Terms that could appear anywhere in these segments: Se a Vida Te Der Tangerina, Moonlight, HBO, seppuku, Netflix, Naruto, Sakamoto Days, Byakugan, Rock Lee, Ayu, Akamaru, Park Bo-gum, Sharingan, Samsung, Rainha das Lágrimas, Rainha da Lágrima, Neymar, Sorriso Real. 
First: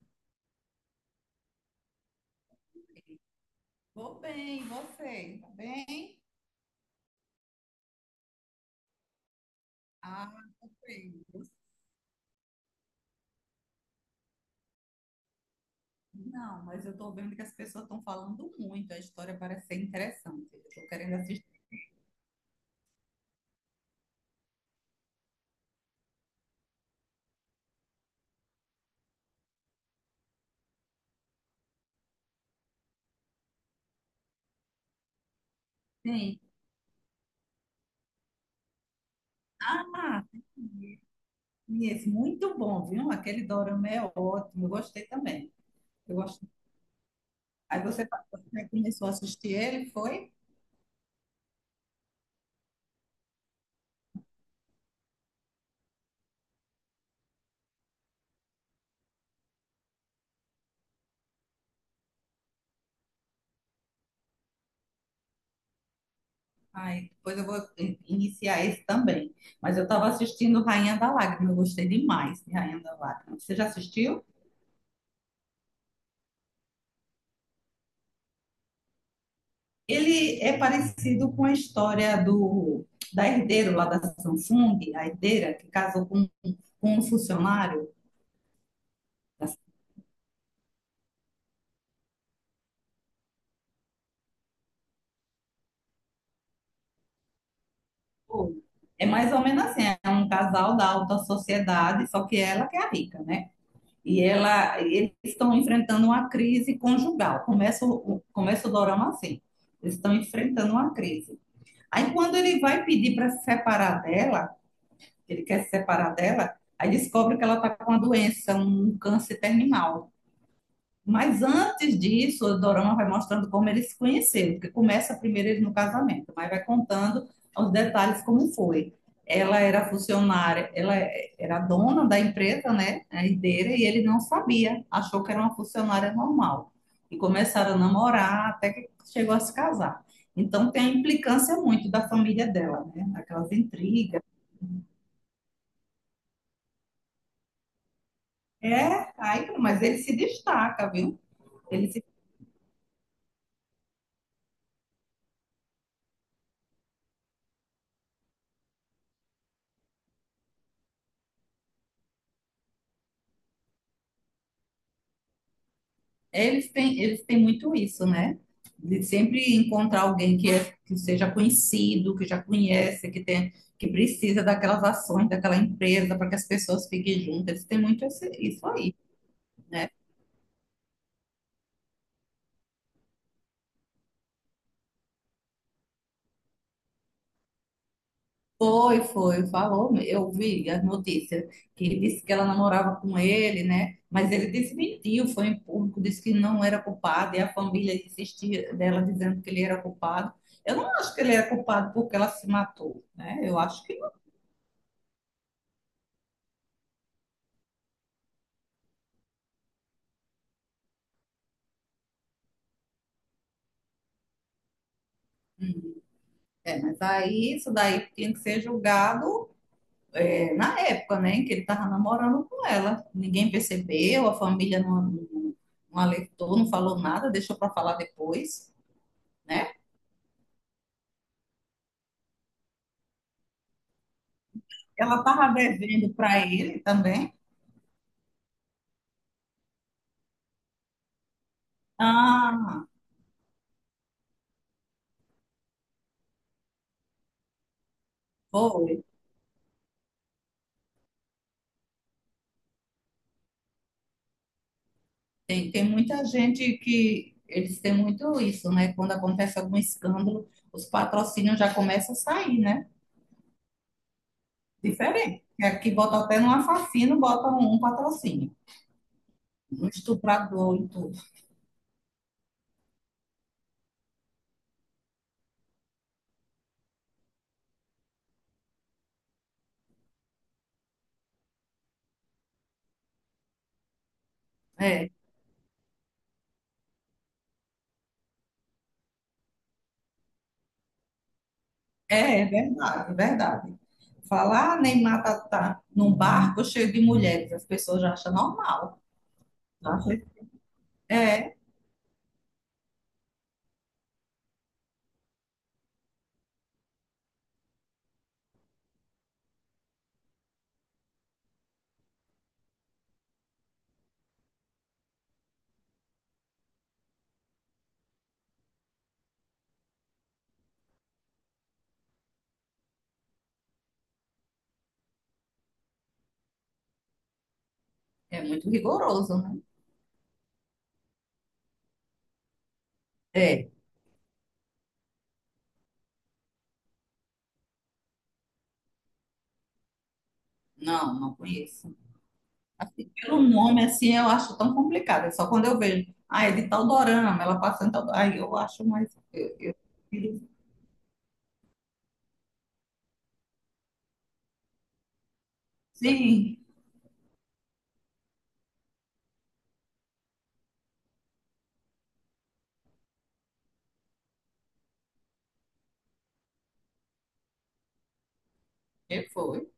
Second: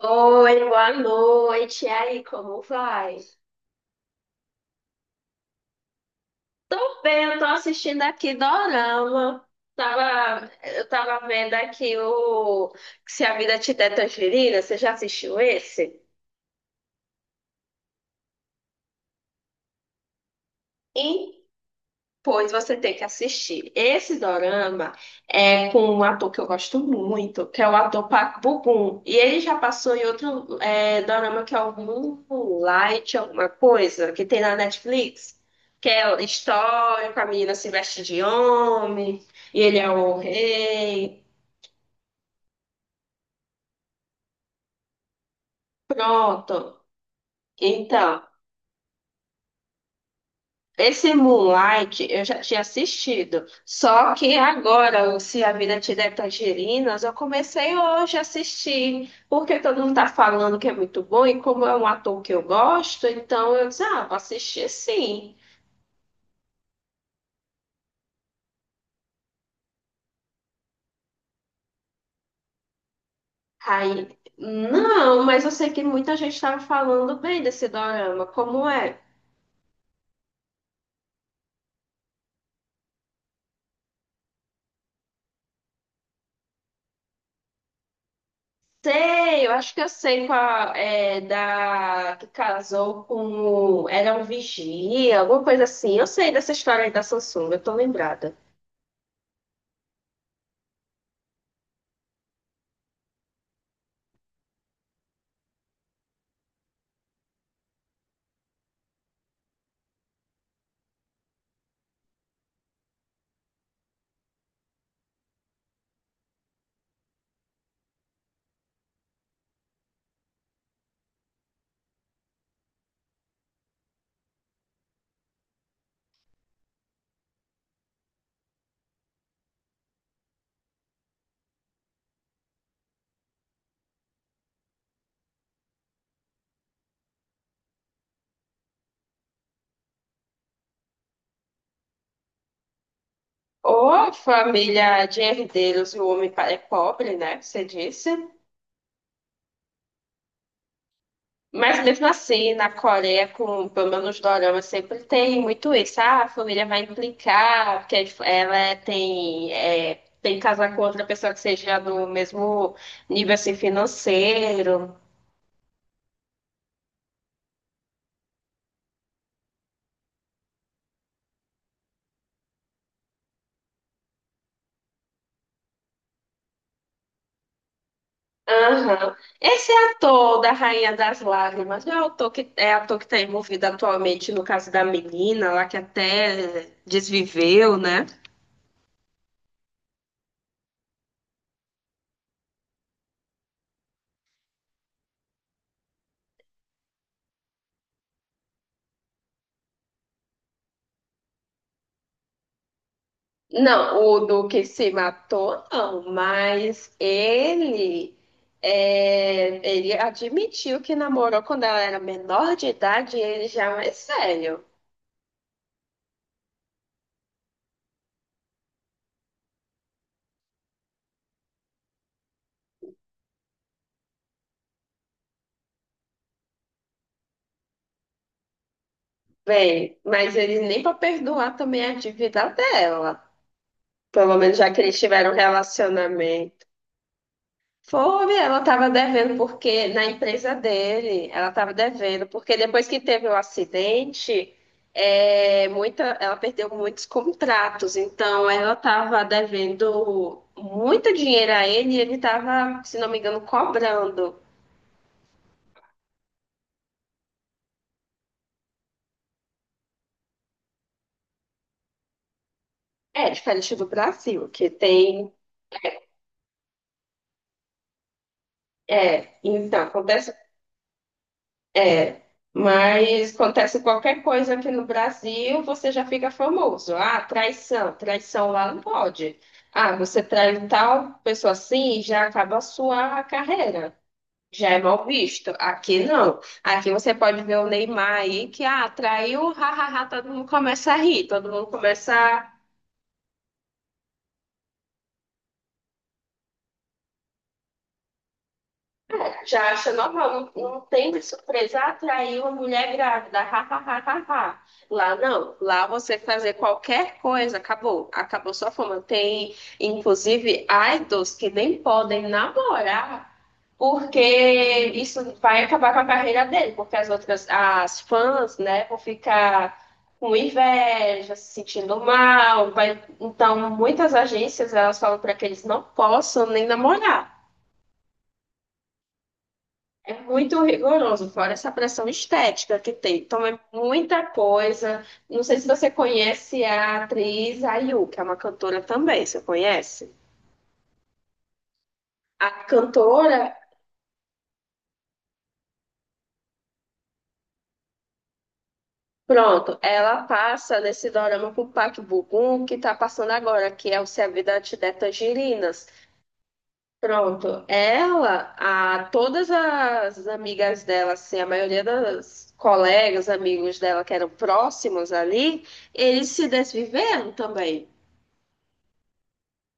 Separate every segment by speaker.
Speaker 1: Oi, boa noite. E aí, como vai?
Speaker 2: Vou bem, você? Tá bem?
Speaker 1: Tô bem, eu tô assistindo aqui Dorama.
Speaker 2: Ah,
Speaker 1: Tava,
Speaker 2: tô
Speaker 1: eu
Speaker 2: bem.
Speaker 1: tava vendo aqui o Se a Vida Te Der Tangerina. Você já assistiu esse?
Speaker 2: Não, mas eu tô vendo que as pessoas estão falando muito. A história parece ser interessante. Eu tô querendo assistir.
Speaker 1: Pois você tem que assistir. Esse dorama é com um ator que eu gosto muito, que é o ator Park Bo-gum. E ele já passou em outro dorama que é o Moonlight, alguma coisa, que tem na Netflix, que é
Speaker 2: Sim.
Speaker 1: histórico, a menina se veste de homem, e ele é o
Speaker 2: Ah,
Speaker 1: rei.
Speaker 2: e esse muito bom, viu? Aquele dorama é ótimo. Eu gostei também. Eu gostei.
Speaker 1: Pronto.
Speaker 2: Aí
Speaker 1: Então,
Speaker 2: você começou a assistir ele, foi?
Speaker 1: esse Moonlight eu já tinha assistido, só que agora, o Se a Vida Te Der Tangerinas, eu comecei hoje a assistir, porque todo mundo tá falando que é muito bom, e como é um ator que eu gosto, então eu disse, ah, vou assistir sim.
Speaker 2: Aí depois eu vou iniciar esse também. Mas eu estava assistindo Rainha da Lágrima. Eu gostei demais de Rainha da Lágrima. Você já
Speaker 1: Aí,
Speaker 2: assistiu?
Speaker 1: não, mas eu sei que muita gente estava falando bem desse dorama, como é?
Speaker 2: Ele é parecido com a história do da herdeira lá da Samsung, a herdeira que casou com um funcionário
Speaker 1: Sei, eu
Speaker 2: da
Speaker 1: acho que eu sei qual é da que casou era um vigia, alguma coisa assim. Eu sei dessa história aí da Samsung, eu tô lembrada.
Speaker 2: Samsung. É mais ou menos assim, é um casal da alta sociedade, só que ela que é a rica, né? E ela, eles estão enfrentando uma crise conjugal. Começa o dorama assim. Eles estão enfrentando uma crise. Aí quando ele vai pedir para se separar dela, ele quer se separar dela, aí descobre que ela está com uma doença, um câncer terminal. Mas antes disso, o dorama vai mostrando como eles se conheceram, porque começa primeiro ele no casamento, mas vai contando os detalhes como foi. Ela era funcionária, ela era dona da empresa, né, a herdeira, e ele não sabia, achou que era uma funcionária normal. E começaram a namorar até que chegou a se casar. Então tem a implicância muito da família dela, né, aquelas
Speaker 1: Ô,
Speaker 2: intrigas.
Speaker 1: família de herdeiros, o homem é pobre, né? Você disse.
Speaker 2: É, aí, mas ele se destaca, viu?
Speaker 1: Mas
Speaker 2: Ele se
Speaker 1: mesmo assim, na Coreia, com pelo menos dorama, sempre tem muito isso. Ah, a família vai implicar, porque ela tem que casar com outra pessoa que seja do mesmo nível assim, financeiro.
Speaker 2: Eles têm muito isso, né? De sempre encontrar alguém que, é, que seja conhecido, que já conhece, que tem, que precisa daquelas ações daquela empresa para que as pessoas fiquem juntas. Eles têm muito isso aí,
Speaker 1: Aham. Esse
Speaker 2: né?
Speaker 1: ator da Rainha das Lágrimas não é ator que está envolvido atualmente no caso da menina lá que até desviveu, né?
Speaker 2: Foi, foi, falou. Eu vi as notícias que ele disse que ela namorava com ele, né? Mas ele desmentiu, foi em público, disse que não era culpado e a família insistia dela dizendo que ele era culpado. Eu não acho que ele era culpado porque ela se matou, né? Eu acho que
Speaker 1: Não, o do que se matou, não, mas ele admitiu que namorou quando ela era menor de idade e ele já é mais sério.
Speaker 2: é, mas aí isso daí tinha que ser julgado é, na época, né, em que ele estava namorando com ela. Ninguém percebeu, a família não alertou, não falou nada, deixou para falar depois, né?
Speaker 1: Bem, mas ele nem para perdoar também a dívida dela. Pelo menos já que eles
Speaker 2: Ela
Speaker 1: tiveram um
Speaker 2: estava devendo para
Speaker 1: relacionamento.
Speaker 2: ele também.
Speaker 1: Foi, ela estava devendo porque na empresa dele, ela estava devendo porque
Speaker 2: Ah,
Speaker 1: depois que teve o acidente, ela perdeu muitos contratos, então ela
Speaker 2: foi.
Speaker 1: estava devendo muito dinheiro a ele e ele estava, se não me engano, cobrando.
Speaker 2: Tem, tem muita gente que eles têm muito isso, né? Quando acontece algum escândalo, os patrocínios já começam a sair, né?
Speaker 1: É diferente do Brasil, que tem.
Speaker 2: Diferente. Aqui bota até no assassino, bota um patrocínio.
Speaker 1: É, então,
Speaker 2: Um
Speaker 1: acontece.
Speaker 2: estuprador,
Speaker 1: É, mas acontece qualquer coisa aqui no Brasil, você já fica famoso. Ah, traição, traição lá não pode. Ah, você trai tal pessoa assim, já acaba a sua carreira. Já é mal
Speaker 2: é,
Speaker 1: visto. Aqui não. Aqui você pode ver o Neymar aí que ah, traiu, hahaha, todo mundo começa a rir, todo mundo começa.
Speaker 2: é verdade, é verdade. Falar Neymar tá, tá num barco cheio de mulheres, as pessoas já acham normal.
Speaker 1: Já acha
Speaker 2: Tá?
Speaker 1: normal, não, não tem de
Speaker 2: É,
Speaker 1: surpresa atrair uma mulher grávida, ha, ha, ha, ha, ha. Lá não, lá você fazer qualquer coisa, acabou, acabou sua fama. Tem, inclusive, idols que nem podem namorar, porque isso vai acabar com a carreira dele, porque as outras, as fãs, né, vão ficar com inveja, se sentindo mal. Então, muitas agências, elas falam para que eles não possam nem namorar.
Speaker 2: é muito rigoroso, né?
Speaker 1: É muito rigoroso, fora essa pressão estética que tem. Então é
Speaker 2: É,
Speaker 1: muita coisa. Não sei se você conhece a atriz Ayu, que é uma cantora também, você conhece?
Speaker 2: não, não conheço.
Speaker 1: A
Speaker 2: Assim,
Speaker 1: cantora,
Speaker 2: pelo nome, assim, eu acho tão complicado. É só quando eu vejo, ah, é de tal dorama, ela passa em tal... Aí eu acho mais...
Speaker 1: pronto, ela passa nesse dorama com o Park Bo-gum, que tá passando agora, que é o Se a Vida Te Der Tangerinas.
Speaker 2: Sim,
Speaker 1: Pronto, todas as amigas dela, assim, a maioria das colegas, amigos dela que eram próximos ali, eles se desviveram também.
Speaker 2: que foi.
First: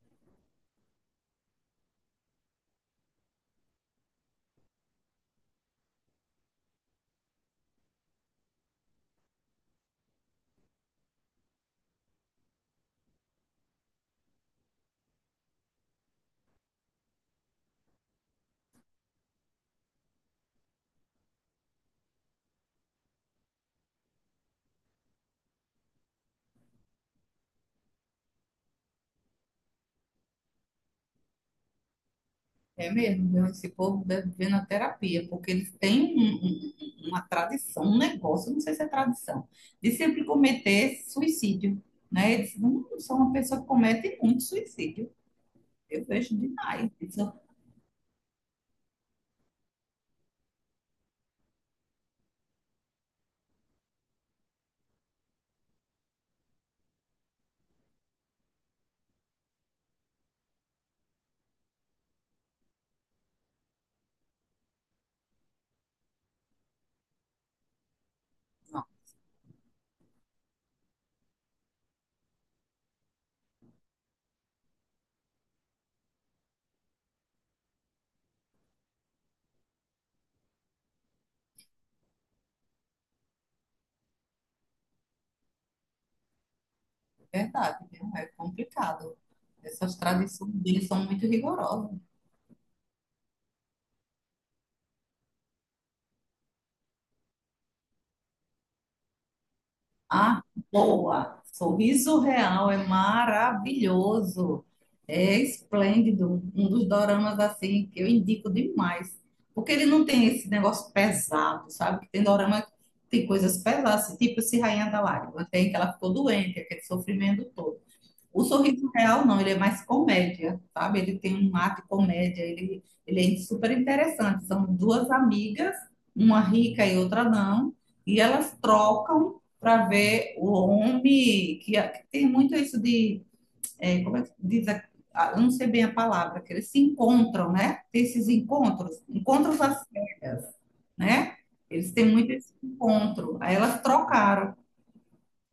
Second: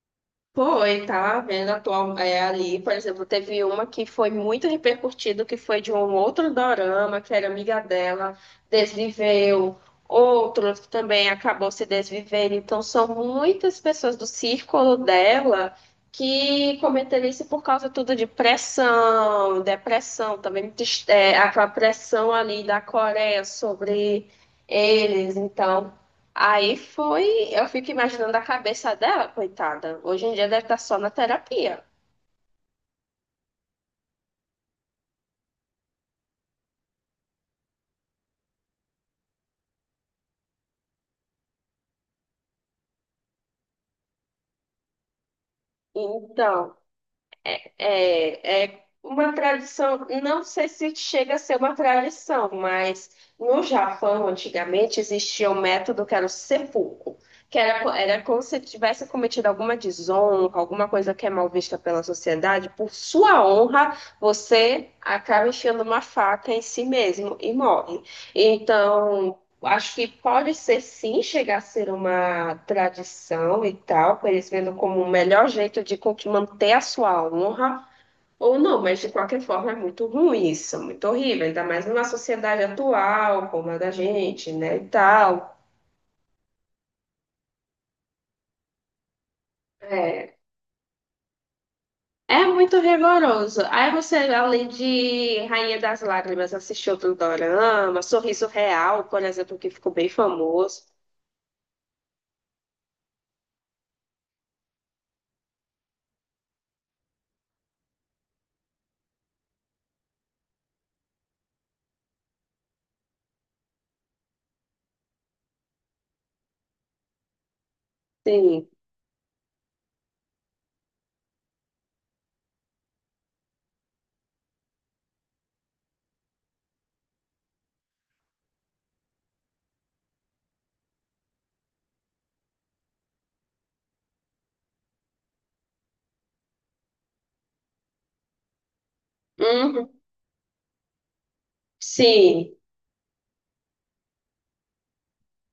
Speaker 1: Foi, tá vendo atual, ali, por exemplo, teve uma que foi muito repercutida, que foi de um outro dorama, que era amiga dela, desviveu, outro que também acabou se desvivendo. Então, são muitas pessoas do círculo dela que cometeram isso por causa tudo de pressão, depressão, também aquela pressão ali da Coreia sobre eles. Então, aí foi, eu fico imaginando a cabeça dela, coitada. Hoje em dia deve estar só na terapia.
Speaker 2: É mesmo, viu? Esse povo deve viver na terapia, porque eles têm uma tradição, um negócio, não sei se é tradição, de sempre cometer suicídio, né? Eles não são uma pessoa que comete muito suicídio. Eu vejo
Speaker 1: Então,
Speaker 2: demais. Isso,
Speaker 1: é uma tradição, não sei se chega a ser uma tradição, mas no Japão, antigamente, existia um método que era o seppuku, que era como se tivesse cometido alguma desonra, alguma coisa que é mal vista pela sociedade, por sua honra, você acaba enfiando uma faca em si mesmo e morre.
Speaker 2: não,
Speaker 1: Então, acho que pode ser sim chegar a ser uma tradição e tal, para eles vendo como o melhor jeito de manter a sua honra, ou não, mas de qualquer forma é muito ruim isso, é muito horrível, ainda mais numa sociedade atual como a da gente, né, e tal.
Speaker 2: é verdade, viu? É complicado. Essas
Speaker 1: É,
Speaker 2: tradições deles são muito rigorosas.
Speaker 1: é muito rigoroso. Aí você, além de Rainha das Lágrimas, assistiu outro dorama, Sorriso Real, por exemplo, que ficou bem
Speaker 2: Ah,
Speaker 1: famoso.
Speaker 2: boa! Sorriso Real é maravilhoso, é esplêndido, um dos doramas assim que eu indico demais, porque ele não tem esse negócio pesado, sabe? Que tem dorama que tem coisas pesadas, tipo esse Rainha da Lágrima, tem que ela ficou doente, aquele sofrimento todo. O
Speaker 1: Sim.
Speaker 2: Sorriso Real não, ele é mais comédia, sabe? Ele tem um ar de comédia, ele é super interessante. São duas amigas, uma rica e outra não, e elas trocam para ver o homem, que tem muito isso de, é, como é que diz, eu não sei bem a palavra, que eles se encontram, né? Tem esses encontros, encontros às
Speaker 1: Uhum.
Speaker 2: cegas, né? Eles têm muito esse
Speaker 1: Sim.
Speaker 2: encontro. Aí elas trocaram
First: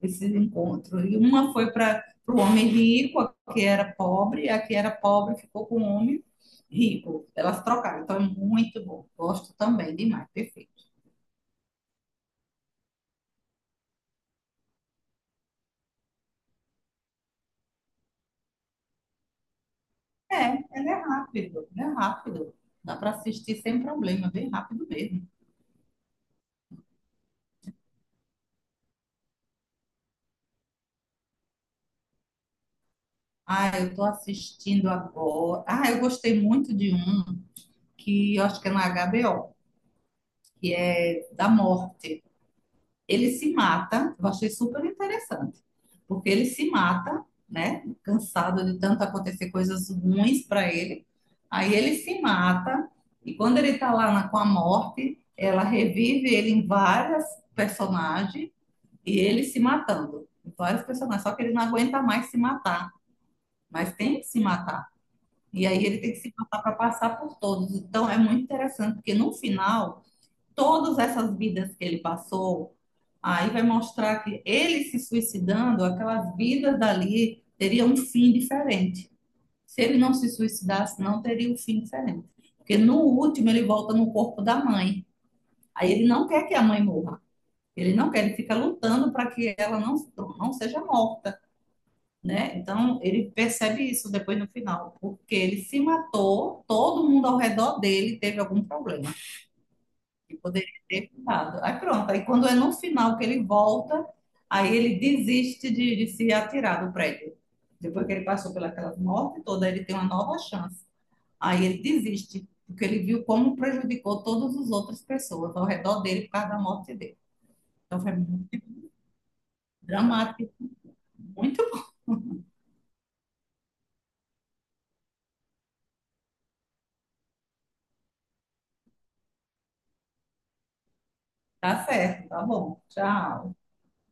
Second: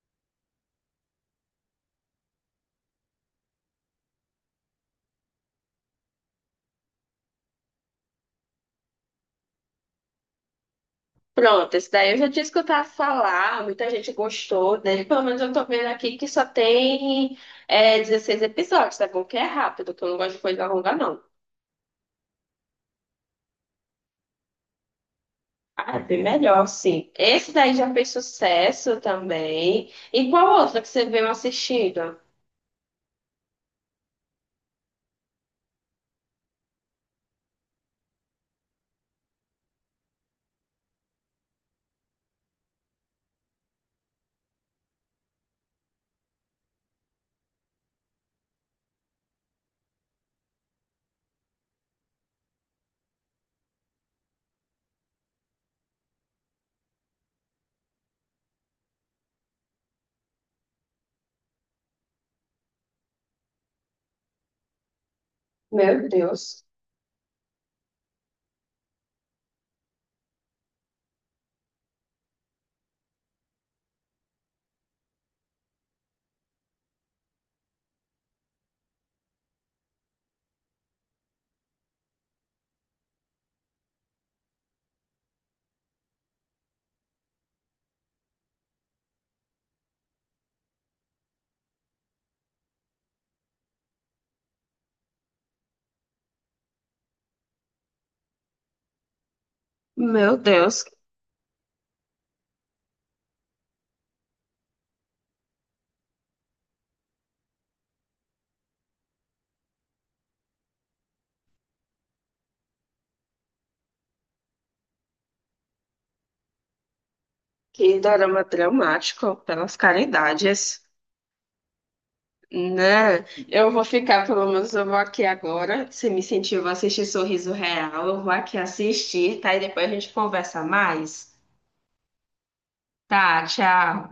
Speaker 2: esses encontros. E uma foi para o homem rico, a que era pobre, a que era pobre ficou com o homem rico. Elas trocaram, então é muito bom. Gosto também demais, perfeito.
Speaker 1: Pronto, esse daí eu já tinha escutado falar, muita gente gostou dele. Pelo menos eu tô vendo aqui que só tem 16 episódios, tá bom? Que é rápido, que eu não gosto de
Speaker 2: É,
Speaker 1: coisa
Speaker 2: ela
Speaker 1: longa,
Speaker 2: é
Speaker 1: não.
Speaker 2: rápido, é rápido. Dá para assistir sem problema, é bem rápido mesmo.
Speaker 1: Ah, é bem melhor, sim. Esse daí já fez sucesso também. E qual outra que você veio assistindo?
Speaker 2: Ah, eu estou assistindo agora. Ah, eu gostei muito de um que eu acho que é na HBO, que é da morte. Ele se mata, eu achei super interessante, porque ele se mata, né? Cansado de tanto acontecer coisas ruins para ele. Aí ele se mata, e quando ele tá lá com a morte, ela revive ele em várias personagens e ele se matando. Em vários personagens, só que ele não aguenta mais se matar, mas tem que se matar. E aí ele
Speaker 1: Meu
Speaker 2: tem que se matar
Speaker 1: Deus.
Speaker 2: para passar por todos. Então é muito interessante, porque no final, todas essas vidas que ele passou, aí vai mostrar que ele se suicidando, aquelas vidas dali teria um fim diferente. Se ele não se suicidasse, não teria um fim diferente. Porque no último ele volta no corpo da mãe. Aí ele não quer que a mãe morra. Ele não quer, ele fica lutando para que ela não, não seja morta, né? Então ele percebe isso depois no final, porque ele se matou, todo mundo ao redor dele teve algum problema
Speaker 1: Meu
Speaker 2: que poderia
Speaker 1: Deus,
Speaker 2: ter ficado. Aí pronto, aí quando é no final que ele volta, aí ele desiste de se atirar do prédio. Depois que ele passou pelaquela morte toda, ele tem uma nova chance. Aí ele desiste, porque ele viu como prejudicou todas as outras pessoas ao redor dele por causa da morte dele.
Speaker 1: que
Speaker 2: Então foi
Speaker 1: dorama
Speaker 2: muito
Speaker 1: dramático pelas
Speaker 2: dramático,
Speaker 1: caridades.
Speaker 2: muito bom.
Speaker 1: Né? Eu vou ficar, pelo menos eu vou aqui agora. Você me incentiva a assistir Sorriso Real. Eu vou aqui assistir, tá? E depois a gente conversa mais.
Speaker 2: Tá certo, tá bom.
Speaker 1: Tá,
Speaker 2: Tchau.
Speaker 1: tchau.